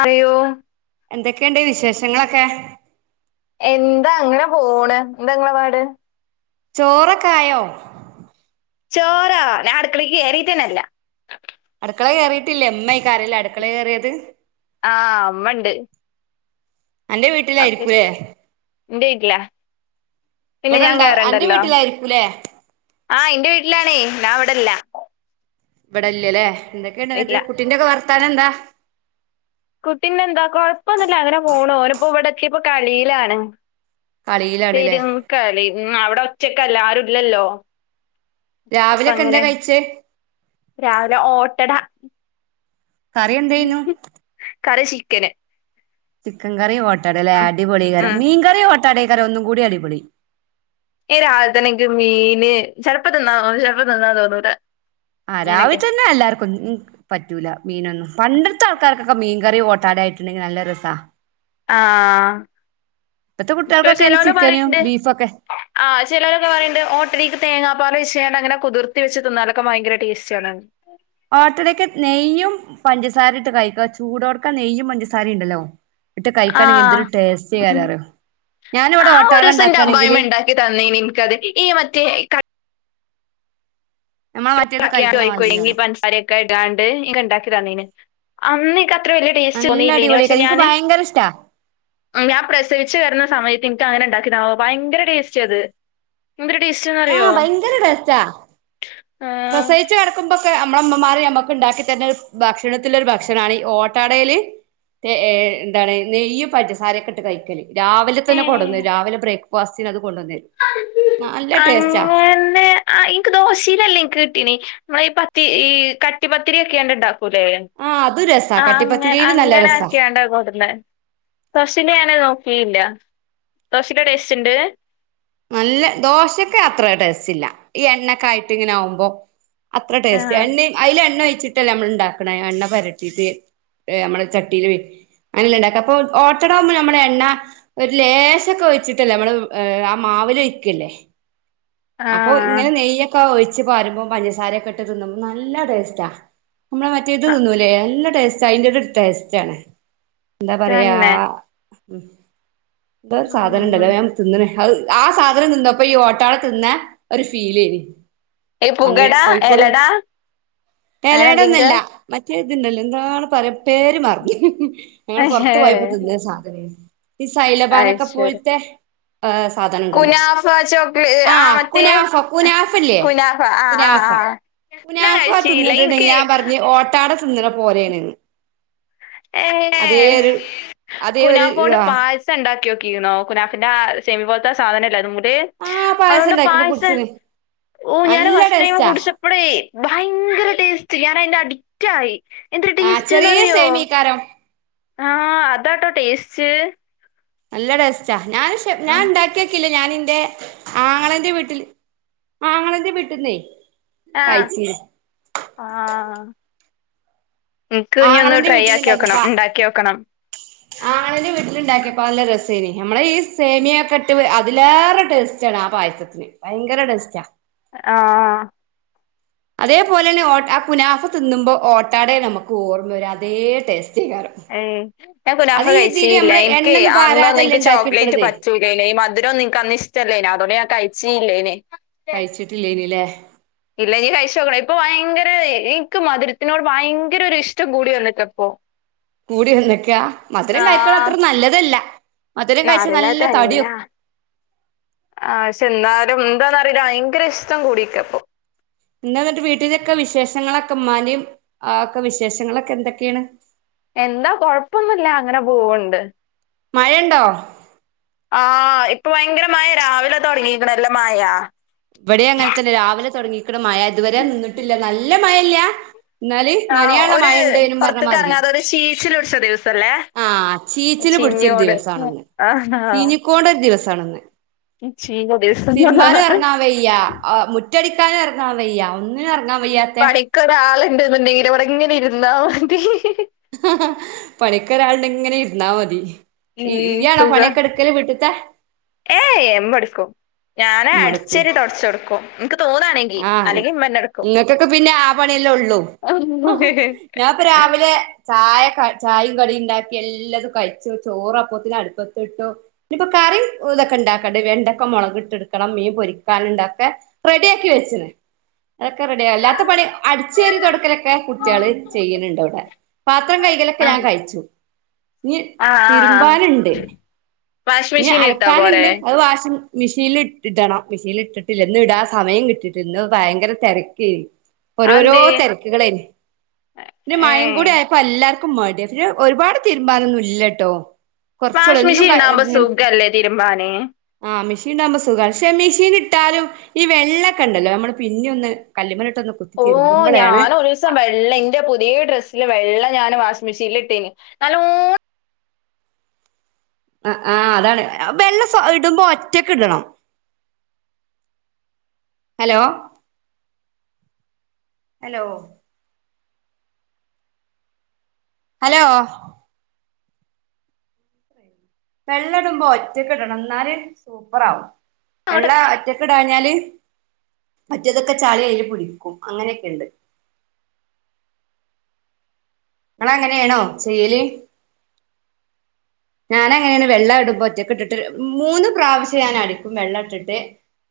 അയ്യോ എന്തൊക്കെണ്ട് വിശേഷങ്ങളൊക്കെ? എന്താ അങ്ങനെ പോണ് എന്ത ങ്ങളെ പാട് ചോറകെ ആയോ ചോറോ ഞാൻ അടക്കളീക്ക് കേറീട്ടന്നെല്ല. ക്കളെ കേറീട്ടില്ലെ ഇമ്മെയ്ക്കാരം ലെ അടുക്കളെ കേറിയത് ആഹ് ഇമ്മണ്ട് അന്റെ വീട്ടിലായിരിക്കുലെ ഇല പിന്നെ ഞാൻ ഇണ്ടാ അന്റെ കേറണ്ടല്ലൊ. വീട്ടിലായിരിക്കൂലേ ആഹ് ഇന്റെ വീട്ടിലാണെയ്. ഞാൻ ഇവിടല്ല ഇവിടല്ലലെ ന്തെക്കെണ്ട് ഇല്ല ഇന്ന്ട്ട് കുട്ടിന്റൊക്കെ വർത്താനെന്താ കുട്ടിന്റെന്താ കൊഴപ്പൊന്നുല്ല. അങ്ങനെ പോണു ഓന്പ്പൊ ഇവ്ടെത്തീപ്പൊ കളീലാണ് കളിയിലാണ്ല്ലേ പെരുംകളി. ഉം അവ്ടെ ഒറ്റക്കല്ലെ. ആരുല്ലല്ലൊ രാവിലെയൊക്കെ എന്താ അപ്പങ്ങനെ. കഴിച്ചേ രാവിലെ ഓട്ടട കറിയെന്തേനു കറി ചിക്കന് ചിക്കൻ കറി ഓട്ടടലെ. ഉം, അടിപൊളിയെകാരം. ഉം. മീൻ കറി ഓട്ടാടെകാരം ഒന്നും കൂടി അടിപൊളി ഈ രാവില്തന്നെ ഇന്ക്ക് മീന് ചെൽപ്പം തിന്നാ തോന്നും ചെൽപ്പം തിന്നാൻ തോന്നൂല്ല ആഹ് രാവിൽതന്നെ എല്ലാർക്കും ഉം പറ്റൂല മീനൊന്നും പണ്ടത്തെ ആൾക്കാർകൊക്കെ മീൻ കറി ഓട്ടാടായിട്ട്ണ്ടെങ്കി നല്ല രസ ആഹ് ഇപ്പത്തെ ഇപ്പൊ കുട്ടികൾക്കൊക്കെ ചെലോല് ചിക്കനും പറയ്ണ്ട് ബീഫൊക്കെ ആഹ് ചെലോലൊക്കെ പറയ്ണ്ട് ഓട്ടടീക്ക് തേങ്ങാ പ്പാലൊഴിച്ച്കാണ്ട് അങ്ങനെ കുതിർത്തി വെച്ച് തിന്നാലൊക്കെ ഭയങ്കര ടേസ്റ്റാണ് ന്ന് ഓട്ടടക്ക് നെയ്യും പഞ്ചസാരിട്ട് കഴിക്ക. ചൂടോട്ക്കൻ നെയ്യും പഞ്ചസാരിണ്ടല്ലൊ ഇട്ട് കഴിക്കാണെങ്കി എന്തൊരു ടേസ്റ്റെകാരം അറിയൊ ആഹ് ആ ഒരുസം എന്റെ അമ്മായ്മ ഇണ്ടാക്കി തന്നീനി ഇന്ക്കത്. ഈ മറ്റേ ക നമ്മളെ മറ്റേത് കഴിക്കണ [unintelligible] മാതിരികാരം പൻസാരയൊക്കെ ഇടാണ്ട് ഇൻക് ഇണ്ടാക്കി തന്നീന് അന്ന് ഇൻക ത്ര വെലിയ ടേസ്റ്റ് നല്ല തോന്നിയില്ലേനു. പക്ഷെ അടിപൊളിയാക്കാരം എനിക്ക് ഞാന് ഭയങ്കര ഇഷ്ടാ ഉം ഞാൻ പ്രസവിച്ച് കെടന്ന സമയ ഇന്ക്കങ്ങനെ ഇണ്ടാക്കിത ഭയങ്കര ടേസ്റ്റത് എന്തൊരു ടേസ്റ്റന്നറിയോ ആഹ് ഭയങ്കര ടേസ്റ്റാ പ്രസവിച്ച് കെടക്കുമ്പ ക്കെ നമ്മളെ ഇമ്മമാർ നമ്മക്ക് ഇണ്ടാക്കി തര്ന്ന ഒരു ഭക്ഷണത്തിലൊരു ഭക്ഷണാണ് ഈ ഓട്ടടേല് [unintelligible] എന്താണ് നെയ്യും പഞ്ചസാരയൊക്കെ ഇട്ട് കഴിക്കല്. രാവിലെ തന്നെ ഏഹ് കൊട്ന്നെരും രാവിലെ ബ്രേക്ക്ഫാസ്റ്റ് ന് അത് കൊണ്ടന്നെരും അങ്ങനെ ആഹ് ഇന്ക്ക് ദോശീലല്ല ഇൻക് ട്ടീനി. നമ്മള് ഈ പത്തി ഈ കട്ടിപ്പത്തിരി ആക്ക്യാണ്ട് ഇണ്ടാക്കൂലെ ആഹ് അത് രസാ ആഹ് അങ്ങനെ കട്ടിപ്പത്തിരിയില് നല്ല രസാ അങ്ങനാക്കിയാണ്ട കൊടുന്നെ. ഫസ്റ്റില് ഞാനത് നോ കീല്ല. ദേശെല് ടേസ്റ്റ് ഇണ്ട് നല്ല. ദോശക്ക് അത്ര ടേസ്റ്റില്ല ഈ എണ്ണൊക്കെ ആയിട്ട് ഇങ്ങനെ ആവുമ്പൊ അത്ര ടേസ്റ്റ്. ആഹ് എണ്ണിം അയില് എണ്ണ ഒഴിച്ചിട്ടല്ലെ നമ്മള്ണ്ടാക്ക്ണെ എണ്ണ പരട്ടീട്ട് ഏഹ് ഞമ്മള ചട്ടീലൊയി അങ്നല്ല ഉണ്ടാക്ക. അപ്പൊ ഓട്ടട ആകുമ്പ നമ്മളെ എണ്ണ ഒരു ലേശൊക്കെ ഒഴിച്ചിട്ടല്ലേ നമ്മള് [unintelligible] മാവിലൊഴിക്കല്ലേ. അപ്പൊ ആഹ് ഇങ്ങനെ നെയ്യക്കൊ ഒഴി ച്ച് പാരുമ്പം പഞ്ചസാരൊക്കെ ഇട്ട് തിന്നുമ്പം നല്ല ടേസ്റ്റാ. നമ്മളെ മറ്റേ ഇത് തിന്നൂല്ലേ നല്ല ടേസ് റ്റയ്ൻ്റൊരു ടേസ്റ്റ് ആണ് എന്താ പറയാ തന്നെ ഉം എന്തോ ര് ഉം സാധനണ്ടല്ലോ അത് ഞാൻ തിന്ന്ണ്. അഹ് ആ സാധനം തിന്നപ്പൊ ഈ ഓട്ടാള തിന്ന ഒരു ഫീലേനി ഈ അന്ന് പുകട കോഴിക്കോട് എലട അങ്ങനെ എലയട ഒന്നു എന്തെങ്കിലാ അല്ല റെ ഇത്ണ്ടല്ലേ എന്താണ് പറയ പേര് മറന്ന്. ഞങ്ങള് പുറത്തു പോയപ്പോ തിന്ന ഒരു സാധനേനി. ഈ അയ് സൈലബാനൊക്കെ ശരി പോൽത്തെ ഏഹ് സാധനണ്ടല്ലോ കുനാഫ ചോക്ലേ ആ ആഹ് മറ്റേ കുനാഫ കുനാഫല്ലേ കുനാഫ ആഹ് ആഹ് കുനാഫ ആഹ് ഞാൻ കുനാഫ കഴിച്ചീല്ല തിന്നിട്ടുണ്ടെങ്കിൽ ഇൻക്ക് ഞാൻ പറഞ്ഞ് ഓട്ടാട തിന്നണ പോലേണ് ന്ന് അതേ ഏഹ് ഒരു അതേ ഒര് ആഹ് ക്യോക്കീക്ണോ. കുനാഫന്റെ ആ സേമി പോലത്തെ സാധനല്ലെ അതിമ്മല്. ആഹ് പായസം അതുകൊണ്ട് ഉണ്ടാക്കിട്ട് പായസ കുടിച്ചിന് ഓ ഞാനഹ് നല്ല ഫസ്റ്റ് ടൈം ടേസ്റ്റാ കുടിച്ചപ്പളേ ഭയങ്കര ടേസ്റ്റ്. ഞാൻ അതിന്റെ അടി ആ ചെറിയ സേമിയെക്കാരം ആഹ് അതാട്ടോ ടേസ്റ്റ് നല്ല ടെസ്റ്റാ ഞാൻ ഞാൻ ഉണ്ടാക്കിയക്കി ഞാൻ ഇന്റെ ആങ്ങളന്റെ വീട്ടിൽ ആങ്ങളന്റെ വീട്ട്ന്നെ ആഹ് ആഹ് ഹ് ആങ്ങളന്റെ ട്രൈ വീട്ടിൽ ആക്കി നോക്കണം ഉണ്ടാക്കിയപ്പാ ഉണ്ടാക്കി നോക്കണം ആങ്ങളന്റെ വീട്ടിലുണ്ടാക്കിയ അപ്പ നല്ല രസേനി നമ്മള ഈ സേമിയൊക്കെ ഇട്ട് അതിലേറെ ടേസ്റ്റ് ആണ് ആ പായസത്തിന് ഭയങ്കര ടേസ്റ്റ ആഹ് ആഹ് അതേപോലെ ന്നെ ഓ ആ കുനാഫ് തിന്നുമ്പോ ഓട്ടാട നമുക്ക് ഓർമ്മ വര അതേ ടേസ്റ്റ് ഏഹ് ഞാൻ കുനാഫ ഇതില് കഴിച്ചില്ല നമ്മള് എനിക്ക് എണ്ണൊന്നും അന്നൊന്ന പാരാതെല്ലേ എനിക്ക് ചോക്ലേറ്റ് ഇണ്ടാക്കിയെടുക്കണത് പറ്റൂലല്ല ഈ മധുരം രന്നും ഇന്ക് അന്ന് ഇഷ്ടല്ലേനി അതോണ്ട ഞാൻ കഴിച്ചില്ലേനെ കഴിച്ചിട്ടില്ലെനി ല്ലേ ഇല്ല നീ കഴിച്ചോക്കണ ഇപ്പൊ ഭയങ്കര എനിക്ക് മധുരത്തിനോട് ഭയങ്കര ഒരു ഇഷ്ടം കൂടി വന്നിക്കാ ഇപ്പൊ കൂടി വന്നക്കെയാ മധുരം കഴക്കണ അത്ര നല്ലതല്ല മധുരം കഴിച്ചാ നാരങ്ങ നല്ല തടി തന്ന വെക്കും ആവശ്യ ല്ലാ എന്താന്ന് അറിയില്ല ഭയങ്കര ഇഷ്ടം കൂടിയെക്ക പ്പൊ എന്താട്ട് വീട്ടിലൊക്കെ വിശേഷങ്ങളൊക്കെ ഉമ്മാന്റെ ആഹ് ഒക്കെ വിശേഷങ്ങളൊക്കെ എന്തൊക്കെയാണ് എന്താ കൊഴപ്പൊന്നുല്ല അങ്ങനെ പോവണ്ട് മഴയുണ്ടോ ആഹ് ഇപ്പൊ ഭയങ്കര മഴാ രാവിലെ തുടങ്ങിക്കണ എല്ലോ മഴാ ഇവിടെ അങ്ങനെ തന്നെ രാവിലെ തുടങ്ങിക്കണ മഴ ഇതുവരെ നിന്നിട്ടില്ല നല്ല മഴയില്ല എന്നാല് ആ നനയാനുള്ള ഒരു മഴയുണ്ട് പറഞ്ഞ പുറത്തേക്ക് മാതിരി ഇറങ്ങാതെ ഒരു ശീശിൽ പിടിച്ച ദിവസല്ലേ ആഹ് ചീച്ചിൽ തി പിടിച്ച ഒരു ചിഞ്ഞോട് ദിവസാന്ന് ഇന്ന് ആ, ചീഞ്ഞിക്കോണ്ട ദിവസാണ് ഇന്ന് ചീഞ്ഞ ദിവസമെന്ന് ഇറങ്ങാൻ വയ്യ ആഹ് മുറ്റടിക്കാനും ഇറങ്ങാൻ വയ്യ ഒന്നിനും ഇറങ്ങാൻ- വയ്യാത്തെ പണിക്ക്‌ ഒരാരാളുണ്ട്ന്നുണ്ടെങ്കിൽ ഇവിടെ ഇങ്ങനെ ഇരുന്നാ മതി പണിക്കൊരാളുടെങ്കി ഇങ്ങനെ ഇരുന്നാ മതി ഉം ഈയാണോ സുഖം പണിയൊക്കെ എടുക്കല് വീട്ടിലത്തെ ഞാന് അടിച്ചവാരി തൊടച്ച് കൊടുക്കും ആഹ് നിങ്ങക്കൊക്കെ പിന്നെ ആ പണിയെല്ലേ ഉള്ളു ഞാൻപ്പൊ രാവിലെ- ചായ ചായയും കടിയും ഇണ്ടാക്കി എല്ലാരും കഴിച്ചു ചോറ് അപ്പോത്തിന് അടുപ്പത്തിട്ടു ഇനിപ്പ- കറി ഇതൊക്കെ ഇണ്ടാക്കണ്ടെ വെണ്ടൊക്കെ മുളക് ഇട്ടെടുക്കണം മീൻ പൊരിക്കാനുണ്ടേക്കെ റെഡി- ഇത് വെച്ചനെ അതൊക്കെ റെഡിയ അല്ലാത്ത പണി അടിച്ചു വാരി തൊടക്കലൊക്കെ കുട്ടികൾ ചെയ്യുന്നുണ്ട് അവിടെ പാത്രം കഴുകലൊക്കെ- ആ ക്കെ ഞാൻ കഴിച്ചു ഇനി ആ തിരുമ്പാന്ണ്ട് വാഷിംഗ് ഇനി മെഷീൻ ഇട്ടാ പോരെ അലക്കാന്ണ്ട് അത് വാശ് മിഷീല് ഇട്ടിട്ടാണോ മിഷീല് ഇട്ട്ട്ട്ല്ല ഇന്ന് ഇടാൻ സമയം കിട്ടിട്ടില്ല ഇന്ന് ഭയങ്കര തെരക്കെനി- ഓരോരോ അതെന്തേ തെരക്കുകളേ ഇനി ഏ മഴേകൂടി ആയപ്പോ എല്ലാർ ർക്കും മടിയാ ഒരുപാട് തീരുമ്പാനൊന്നും ഇല്ലട്ടോ കുറച്ചോളൂ എന്നും വാഷിമിഷീൻ ഇണ്ടാക്കുമ്പോ സുഖല്ലേ തിരുമ്പാന് ആഹ മിഷീൻ ഇണ്ടാകുമ്പോ സുഖാ പക്ഷെ മിഷീന് ഇട്ടാലും ഈ വെള്ളക്കണ്ടല്ലോ നമ്മള് പിന്നെഒന്ന് കല്ലുംമേൽ - ഓ ഞാൻ ഒരിസം വെള്ളെ എന്റെ പുതീയേ ഡ്രസ്സ് ഇല്ല വെള്ള ഞാന് വാഷിംഗ് മിഷീല് ഇട്ടീനി നല്ലോ- ആ ആഹ് അതാണ് വെള്ള സോ ഇടുമ്പോ ഒറ്റക്ക്‌ ഇടണം ഹലോ ഹലോ ഹലോ വെള്ള ഇടുമ്പോ ഒറ്റക്ക്‌ ഇടണം ഇന്നാല് സൂപ്പറാവും അങ്ങോട്ട് വെള്ള ഒറ്റ ക്ക്‌ ടാഞ്ഞാല് മറ്റേതൊക്കെ ചളി അയ്ല് പിടിക്കും. അങ്ങനെക്കെ ഇണ്ട് നങ്ങളങ്ങനേണോ ചെയ്യല് ഞാനങ്ങനെണ് വെള്ള ടുമ്പോ ഒറ്റക്കിട്ടിട്ട് മൂന്ന് പ്രാവശ്യം ഞാൻ അടിക്കും വെള്ളം ഇട്ട്ട്ട്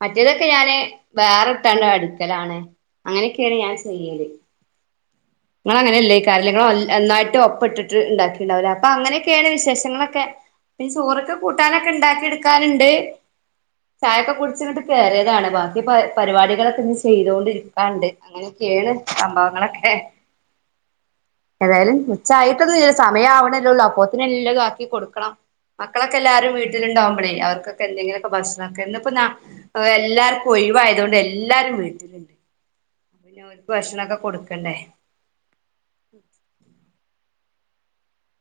മറ്റേതൊക്കെ ഞാന് വേറെ ഇട്ടാണ്ട് അടിക്കലാണ് അങ്ങനെക്കെണ് ഞാൻ ചെയ്യല് നിങ്ങള് അങ്ങനെയല്ലേക്കാരല്ലേ നിങ്ങള് എല്ലാ ഒന്നായിട്ട് ഒപ്പട്ട്ട്ട് ഇണ്ടാക്കിണ്ടാകുല്ലേ അപ്പ അങ്ങനെക്കെയാണ് വിശേഷങ്ങള് ക്കെ പി സൂറക്ക്‌ കൂട്ടാനൊക്കെ ഇണ്ടാക്കി എടുക്കാന്ണ്ട് ചായൊക്കെ കുടിച്ച് ങ്ങട്ട് കേറ്യേതാണ് ബാക്കി പ പരിപാടികളൊക്കെ ഇനി ചെയ്തോണ്ടിരിക്കാണ്ട് അങ്ങനൊ ക്കെണ് സംഭവങ്ങളൊക്കെ ഏതായാലും ഉച്ചായിട്ടൊന്നും ല്ല സമയവണല്ലോള്ളൂ അപ്പോത്തിന് എല്ലതും ആക്കി കൊടുക്കണം മക്കളൊക്കെ എല്ലാരും വീട്ടിലുണ്ടാവുമ്പളേ അവർക്കൊക്കെ എന്തെിലൊക്കെ ഭക്ഷണക്കെ ഇന്ന്പ്പ ഞാ എല്ലാർക്കു ഒയി ഒഴ് വായതോണ്ട് എല്ലാരും വീട്ട്ല്ണ്ട് പിന്നെ ഓൽക്ക്‌ ഭക്ഷണക്കെ കൊടുക്കണ്ടേ